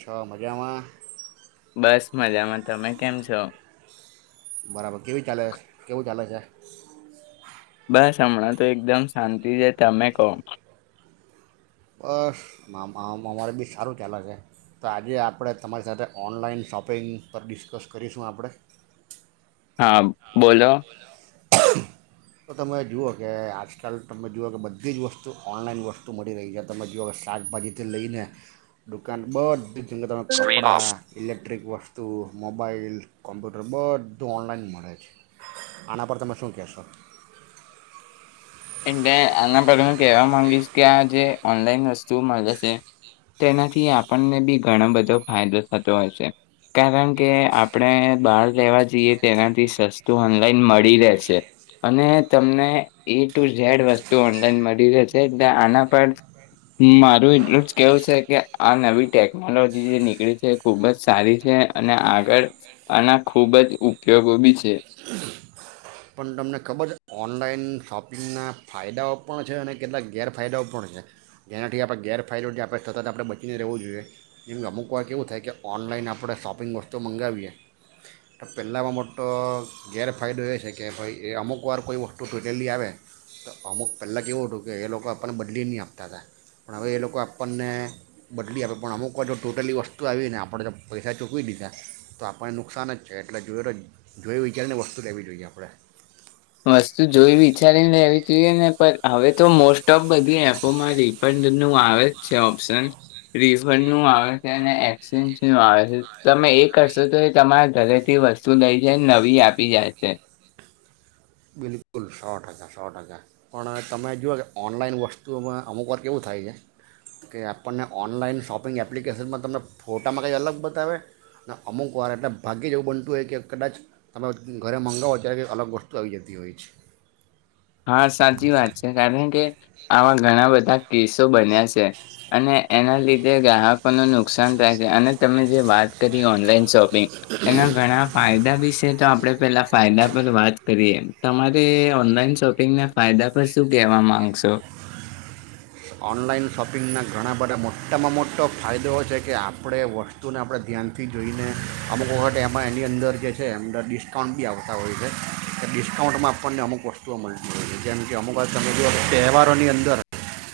છો મજામાં બસ મજામાં તમે કેમ છો. બરાબર કેવી ચાલે કેવું ચાલે છે બસ હમણાં તો એકદમ શાંતિ છે તમે કહો. બસ આમ આમ અમારે બી સારું ચાલે છે તો આજે આપણે તમારી સાથે ઓનલાઈન શોપિંગ પર ડિસ્કસ કરીશું આપણે હા બોલો. તો તમે જુઓ કે આજકાલ તમે જુઓ કે બધી જ વસ્તુ ઓનલાઈન વસ્તુ મળી રહી છે તમે જુઓ કે શાકભાજીથી લઈને, દુકાન બધીંગ તમે કપડા ઇલેક્ટ્રિક વસ્તુ મોબાઈલ કોમ્પ્યુટર બધું ઓનલાઈન મળે છે, આના પર તમે શું કહેશો. એટલે આના પરગ હ કહેવા માંગીશ કે આ જે ઓનલાઈન વસ્તુ મળે છે, તેનાથી આપણને બી ઘણો બધો ફાયદો થતો હોય છે, કારણ કે આપણે બહાર લેવા જઈએ તેનાથી સસ્તું ઓનલાઈન મળી રહેશે, અને તમને એક ઝેડ વસ્તુ ઓનલાઈન મળી રહે છે એટલે આના પર, મારું એટલું જ કેવું છે કે આ નવી ટેકનોલોજી જે નીકળી છે ખૂબ જ સારી છે અને આગળ આના ખૂબ જ ઉપયોગો બી છે. પણ તમને ખબર છે ઓનલાઈન શોપિંગના ફાયદાઓ પણ છે અને કેટલાક ગેરફાયદાઓ પણ છે, જેનાથી આપણે ગેરફાયદો જે આપણે સતત આપણે બચીને રહેવું જોઈએ, જેમ કે અમુક વાર એવું થાય કે ઓનલાઈન આપણે શોપિંગ વસ્તુઓ મંગાવીએ, તો પહેલાં મોટો ગેરફાયદો એ છે કે કે ભાઈ એ અમુકવાર કોઈ વસ્તુ ટૂટેલી આવે, તો અમુક પહેલાં કેવું હતું કે એ લોકો આપણને બદલી નહીં આપતા હતા, પણ હવે એ લોકો આપણને બદલી આપે પણ અમુક વાર જો ટોટેલી વસ્તુ આવી ને આપણે જો પૈસા ચૂકવી દીધા, તો આપણને નુકસાન જ છે, એટલે જોય તો જોય વિચારી ને વસ્તુ લેવી જોઈએ આપણે. પડે. વસ્તુ જોઈ વિચારીને લેવી જોઈએ ને પણ હવે તો મોસ્ટ ઓફ બધી એપોમાં રિફંડનું આવે જ છે ઓપ્શન, રિફંડનું આવે છે અને એક્સચેન્જનું આવે છે તમે એ કરશો તો એ તમારા ઘરેથી વસ્તુ લઈ જાય નવી આપી જાય છે. બિલકુલ સો ટકા સો ટકા, પણ તમે જુઓ કે ઓનલાઈન વસ્તુઓમાં અમુકવાર કેવું થાય છે કે, આપણને ઓનલાઈન શોપિંગ એપ્લિકેશનમાં તમને ફોટામાં કંઈક અલગ બતાવે, અનેને અમુકવાર એટલે ભાગ્ય જેવું બનતું હોય કે કદાચ તમે ઘરે મંગાવો ત્યારે કંઈ અલગ વસ્તુ પ્રવ્યતિ હોય છે. હા સાચી વાત છે કારણ કે આવા ઘણા બધા કેસો બન્યા છે, અને એના લીધે ગ્રાહકોનું નુકસાન થાય છે અને તમે જે વાત કરી ઓનલાઈન શોપ પિંગ એના ઘણા ફાયદા વિશે તો આપડે પેલા ફાયદા પર વાત કરીએ તમારે ઓનલાન શોપ ના ફાયદા પર શું કવા માંગશો? ઓનલાઈન શોપિંગના ઘણા બધા મોટામાં મોટો ફાયદોઓ છે કે આપણે વસ્તુને આપણે ધ્યાનથી જોઈને, અમુક વખત એમાં એની અંદર જે છે અમંદર ડિસ્કાઉન્ટ બી આવતા હોય છે, કે ડિસ્કાઉન્ટમાં આપણને અમુક વસ્તુઓ મળતી હોય છે જેમ કે અમુક વાખત તમે જોઓ તહેવારોની અંદર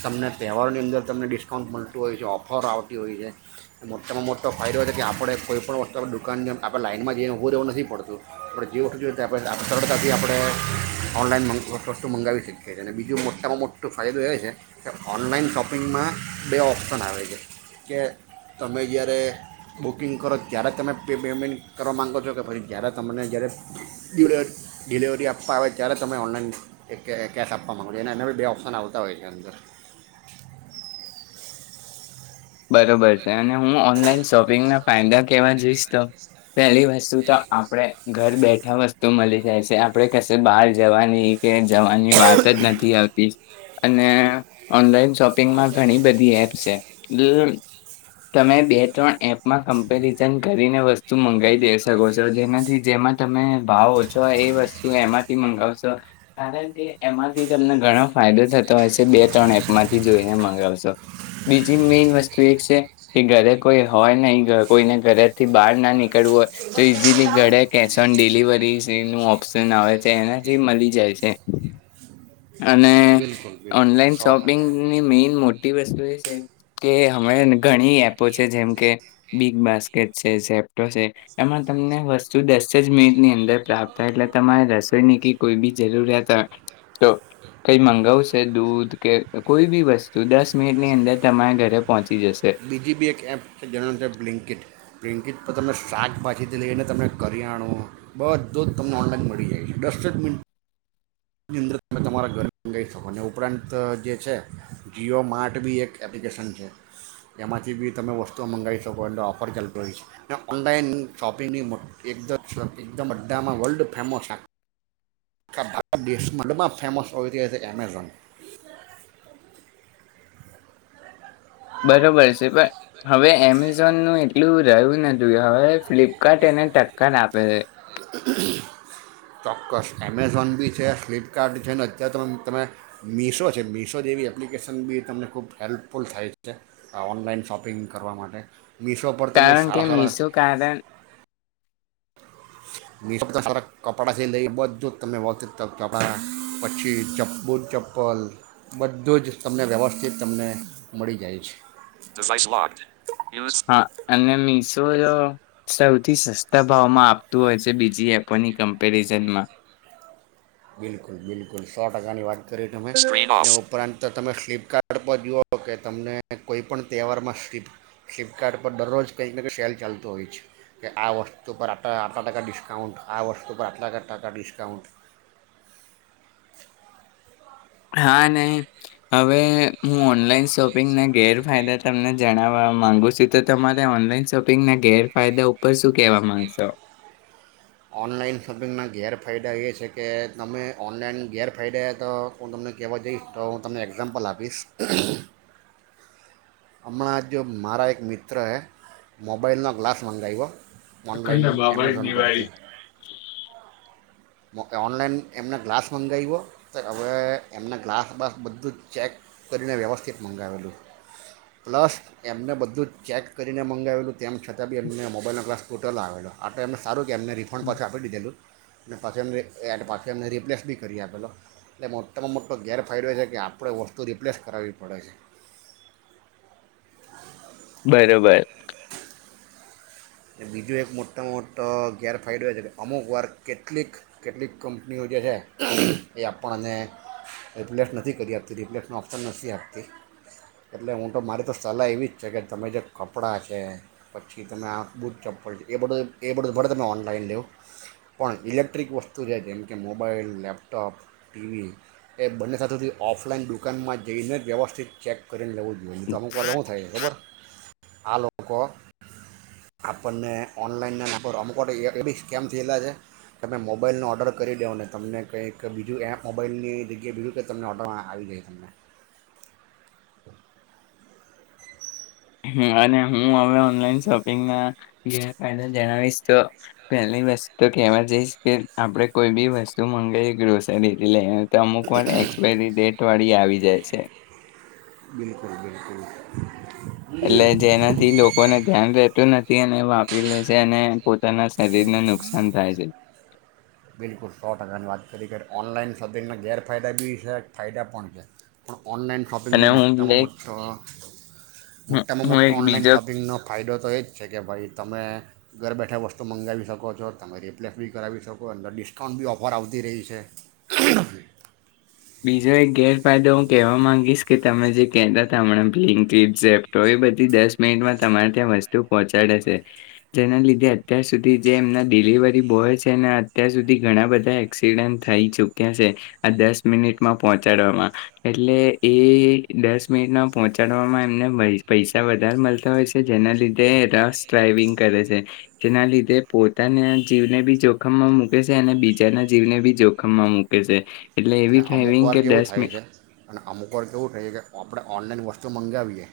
તમને તહેવારોરની અંદર તમને ડિસ્કાઉન્ટ મળતું હોય છે, ઓફર આવતી હોય છે મોટામાં મોટો ફાયદો છે કે આપણે કોઈ પણણ વસ્તુ આપણે દુકાનની આપણે લાઈનમાં જઈને હો રહેવું નથી, પડતું આપ જે વસ્તું જોઈએણે સરળતાથી આપણે ઓનલાઈન વસ્તુ મંગાવી શકીએ છીએ, અને બીજું મોટામાં મોટો ફાયદો એ છે કે ઓનલાઈન શોપિંગમાં, બે ઓપ્શન આવે છે કે તમે જ્યારે બુકિંગ કરો ત્યારે તમે પે પેમેન્ટ કરવા માગો છો કે પછી જ્યારે તમને જ્યારે ડિલવ ડિલેવરી આપવા આવે ત્યારે તમે ઓનલાઈન કે કેશ આપવા માગો છો અને એના બી બે ઓપ્શન આવતા હોય છે અંદર. બરોબર છે અને હું ઓનલાઈન શોપિંગના ફાયદા કેવા જોઈશ તો, પેલી વસ્તુ તો આપણેે ઘર બેઠા વસ્તુ મળી જાય છે આપણે કશે બહાર જવાની કે જવાની વાત જ નથી આવતી. અને ઓનલાઈન શોપિંગમાં ઘણી બધી એપ્સ છે. તમે બે ત્રણ એપમાં કમ્પેરિઝન કરીને વસ્તુ મંગાવી દે શકો છો જેનાથી જેમાં તમે ભાવ ઓછો હોય એ વસ્તુ એમાંથી મંગાવશો, કારણ કે એમાંથી તમને ઘણો ફાયદો થતો હોય છે બે ત્રણ એપમાંથી જોઈને મગાવશો. મેન વસ્તુ એ છે કે, ઘરે કોઈ હોય નહી કોઈને ઘરેથી બહાર ના નીકળવું હોય, તો ઈઝીલી ઘરે કેશ ઓન ડિલિવરી ન ઓપ્શન આવે છે એનાથી મળી જાય છે. અને, બિલકુલ બિલકુલ ઓનલાઈન સો ટકા શોપિંગની મેઈન મોટી વસ્તુ એ છે. કે હમે ઘણી એપો છે જેમ કે બિગ બાસ્કેટ છે જે એમાં તમને વસ્તુ દસ સજ મે ની અંદર પ્રાપ્ત એટલે તમારે રસોઈ ની કે કોઈ બી જરૂરિયાત તો કઈ મંગાવશે દૂધ કે કોઈ બી વસ્તુ દસ મિનિટ ની અંદર તમા ઘરે પહોંચ બીજી બી એક એપ છે જેના અંદર બ્લિંકિટ બ્લિંકિટ તો તમે શાકભાજીથી લઈને તમે કરીયાણો બધું જ તમને ઓનલાઈન મળી જાય છે, દસ જ મિનટની અંદર તમે તમારા ઘરે લઈ શકો, ને ઉપરાંત જે છે જીઓ માર્ટ બી એક એપ્લિકેશન છે. એમાંથી બી તમે વસ્તુઓ મંગાવી શકો એટલે ઓફર ચાલતો હોય છે ઓનલાઈન શોપિંગની એકદ એકદમ બ્ધામાં વર્લ્ડ ફેમસ આખા ભારત દેશમાં ફેમસ અમેઝોન. બરોબર છે પણ હવે એમેઝોનનું એટલું રહ્યું નથી, હવે ફ્લિપકાર્ટ એને ટક્કર આપે છે. ચોક્કસ એમેઝોન બી છે ફ્લિપકાર્ટ છે ને અત્યારે તો તમે મીશો છે મીશો જેવી એપ્લિકેશન બી તમને ખૂબ હેલ્પફુલ થાય છે, આ ઓનલાઈન શોપિંગ કરવા માટે. મીશો પર તમે કારણ કે સારા સારા મીશું કારણ [inaudible] કપડાથી લઈ બધું જ તમને [unintelligible] પછી ચપ્પુ ચપ્પલ બધું જ તમને વ્યવસ્થિત તમને મળી જાય છે. હા અને મીશો જો સૌથી સસ્તા ભાવમાં આપતું હોય છે. જે બીજી એપોની કમ્પેરિઝનમાં. બિલકુલ બિલકુલ સો ટકાની વાત કરી તમે ઉપરાંત તમે ફ્લિપકાર્ટ પર જુઓ કે તમને કોઈ પણ તહેવારમાં ફ્લિપકાર્ટ પર દરરોજ કંઈક ને કંઈક સેલ ચાલતો હોય છે કે આ વસ્તુ પર આ આટલા ટકા ડિસ્કાઉન્ટ આ વસ્તુ પર આટલા ટકા ડિસ્કાઉન્ટ હા ને હવે હું ઓનલાઈન શોપિંગના ગેરફાયદા તમને જણાવવા માંગુ છું તો તમારે ઓનલાઈન શોપિંગના ગેરફાયદા ઉપર શું કેહેવા માંગશો. ઑનલાઈન શોપિંગના ગેરફાયદા એ છે કે તમે ઓનલાઈન ગેરફાયદા તો હું તમને કહેવા જઈશ તો હું તમને એક્ઝામ્પલ આપીશ. હમણાં જો મારા એક મિત્રએ મોબાઈલનો ગ્લાસ મંગાવ્યો અખંડા ઓનલાઈન બાબાઈ એમેઝોન દિવાળી પરથી [unintelligible] ઓનલાઈન એમના ગ્લાસ મંગાવ્યો તો હવે એમના ગ્લાસ બસ બધું જ ચેક કરીને વ્યવસ્થિત મંગાવેલું પ્લસ એમને બધું જ ચેક કરીને મંગાવેલું તેમ છતાં બી એમને મોબાઈલનો ક્લાસ તૂટેલો આવેલો આતો એમ સારું તેમને રિંફંડ પાછુ આપી દીધેલું અને પાછી એમને એડ પાછી એમને રિપ્લેસ બી કરી આપેલો એટલે મોટામાં મોટો ગેરફાયદો એ છે કે આપણે વસ્તુ રિપ્લેસ કરાવવી પડે છે. બરોબર. બીજું એક મોટામાં મોટો ગેરફાયદો એ છે કે અમુક વાર કેટલીક કેટલીક કંપનીઓ જે છે એ આપણને રિપ્લેસ નથી કરી આપતી રિપ્લેસનો ઓપ્શન નથી આપતી એટલે હું તો મારી તો સલાહ એવી જ છે કે તમે જે કપડાં છે પછી તમે આ બૂટ ચપ્પલ છે એ બધું એ બધું ભલે તમે ઓનલાઈન લેવ પણ ઇલેક્ટ્રિક વસ્તુ છે જેમ કે મોબાઈલ લેપટોપ ટીવી એ બંને સાથોથી ઓફલાઈન દુકાનમાં જઈને જ વ્યવસ્થિત ચેક કરી તેને લેવું જોઈએ તો અમુક વાર હું થાય ખબર આ લોકો આપણને ઓનલાઈનના નામ પર અમુક વાર એ બી સ્કેમ થયેલા છે કે તમે મોબાઈલનો ઓર્ડર કરી દેવોને તમને કંઈક બીજું એ મોબાઈલની જગ્યાએ બીજું કે તમને ઓર્ડરમાં આવી જાય તમને. હમ અને હું હવે ઓનલાઈન શોપિંગના ગેરફાયદા જણાવીશ તો પહેલી વસ્તુ કેવા જઈશ કે આપણેે કોઈ બી વસ્તુ મંગાઈ ગ્રોસરીથી લઈ તો અમુક વાર એક્સપાયરી ડેટ વાળી આવી જાય છે. હ [inaudible] બિલકુલ બિલકુલ. એટલે જેનાથી લોકોને ધ્યાન રેહતું નથી. વાપરી લે છે અને પોતાના શરીરને નુકસાન થાય છે. બિલકુલ સો ટકાની વાત કરી કરી ઓનલાઈન શોપિંગના ગેરફાયદા બી છે ફાયદા પણ છે પણ ઓનલાઈન અને શોપિંગનો હું મોટામાં એક મોટો મોટામાં હું મોટો એક ઓનલાઈન બીજો શોપિંગનો ફાયદો તો એ જ છે કે ભાઈ તમે ઘર બેઠા વસ્તુ મંગાવી શકો છો તમે રિપ્લેસ બી કરાવી શકો તો અંદર ડિસ્કાઉન્ટ બી ઓફર આવતી રહી છે. બીજો એક ગેરફાયદો હું કહેવા માંગીશ કે તમે જે કેતા હતા હમણાં બ્લકિટ ઝેપ્ટો એ બધી દસ મિનિટમાં તમારે ત્યાં વસ્તુ પહોંચાડે છે જેના લીધે અત્યાર સુધી જે એમના ડિલિવરી બોય છે ને અત્યાર સુધી ઘણા બધા એક્સિડન્ટ થઈ ચુક્યા છે આ દસ મિનિટમાં પહોંચાડવામાં એટલે એ દસ મિનિટમાં પહોંચાડવામાં એમને પૈસા વધારે મળતા હોય છે જેના લીધે રફ ડ્રાઈવિંગ કરે છે જેના લીધે પોતાના જીવને બી જોખમમાં મૂકે છે અને બીજાના જીવને બી જોખમમાં મૂકે છે. એટલે એવી અને અમુક ડ્રાઈવિંગ વાર કે કેવું દસ થાય મિનિટ છે અને અમુક વાર કે કેવું થાય છે કે આપણે ઓનલાઈન વસ્તુ સ્તુ મંગાવીએ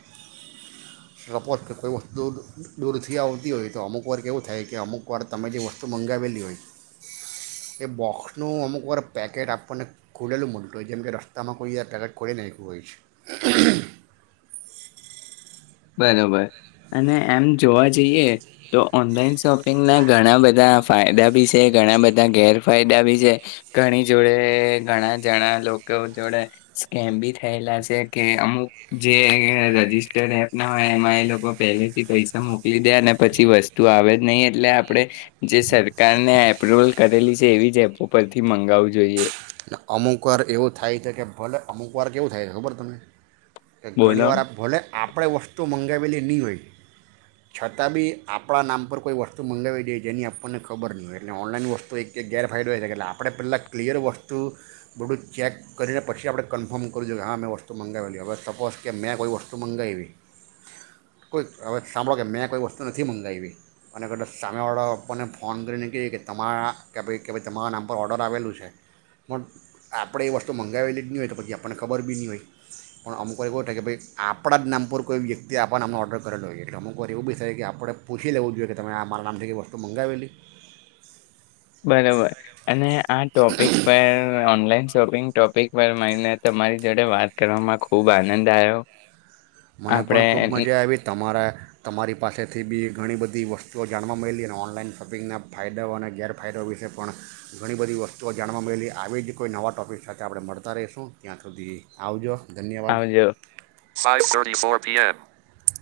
સપોઝ કોઈ વસ્તુ દૂરથી આવતી હોય તો અમુક વાર કેવું થાય કે અમુકવાર તમે જે વસ્તુ મંગાવેલી હોય એ બોક્સનું અમુકવાર પેકેટ આપણને ખોલેલું મલતું હોય જેમ કે રસ્તામાં કોઈ [unintelligible] ખોલી નાખ્યું હોય છે બરોબર અને એમ જોવા જઈએ તો ઓનલાઈન શોપિંગના ઘણા બધા ફાયદા ભી છે ઘણા બધા ગેરફાયદા ભી છે ઘણી જોડે ઘણા જણા લોકો જોડે સ્કેમ ભી થયેલા છે કે અમુક જે રજીસ્ટર એ ના એમાં એ લોકો પહેલેથી પૈસા મોકલી દે અને પછી વસ્તુ આવે જ નહી એટલે આપણેે જે સરકારને એપ્રુવલ કરેલી છે એવી જ એપો પરથી મંગાવું જોઈએ અમુક વાર એવું થાય છે કે ભલે અમુક વાર કેવું થાય છે ખબર તને કે ઘણી બોલો વાર આપ ભોલે આપણે વસ્તુ મંગ મંગાવેલી ની હોય છતાં ભી આપણા નામ પર કોઈ વસ્તુ મંગાવી દઈએ જેની આપણને ખબર નહીં હોય એટલે ઓનલાઈન વસ્તુ એક ગેરફાયદો હો એટલે આપણે પહેલા ક્લિયર વસ્તુ તું બધું ચેક કરીને પછી આપણે કન્ફર્મ કરું દું કે હા મેં વસ્તુ મંગાવેલી હવે સપોઝ કે મેં કોઈ વસ્તુ મંગાવી કોઈક હવે સાંભળો કે મેં કોઈ વસ્તુ નથી મંગાવી અને કદા સામે ઓર્ડર આપવાને ફોન કરીને કહી કે તમારા કે ભાઈ કે ભાઈ તમારા નામ પર ઓર્ડર આવેલું છે પણ આપણે એ વસ્તુ મંગાવેલી જ નહીં હોય તો પછી આપણને ખબર ભી નહીં હોય પણ અમુક વાર એવું થાય કે ભાઈ આપણા જ નામ પર કોઈ વ્યક્તિએ આપણા નામનો ઓર્ડર કરેલો હોય છે એટલે અમુકવાર એવું ભી થાય કે આપણે પૂછી લેવું જોઈએ કે તમે આ મારા નામથી એવી વસ્તુ મંગાવેલી બરોબર અને આ ટોપિક પર ઓનલાઈન શોપિંગ ટોપિક પર મને તમારી જોડે વાત કરવામાં ખુબ આનંદ [unintelligible] મને પણ ખૂબ આપણે મજા આવી તમારા તમારી પાસેથી ભી ઘણી બધી વસ વસ્તુઓ જાણવા મળલી અને ઓનલાઈન શોપિંગના ફાયદાઓ અને ગેરફાયદાઓ વિશે પણ ઘણી બધી વસ્તુઓ જાણવા મળલી આવી જ કોઈ નવા ટોપિક સાથે આપણે મળતા રહીશું ત્યાં સુધી આવજો ધન્યવાદ આવજો. [unintelligible] [unintelligible]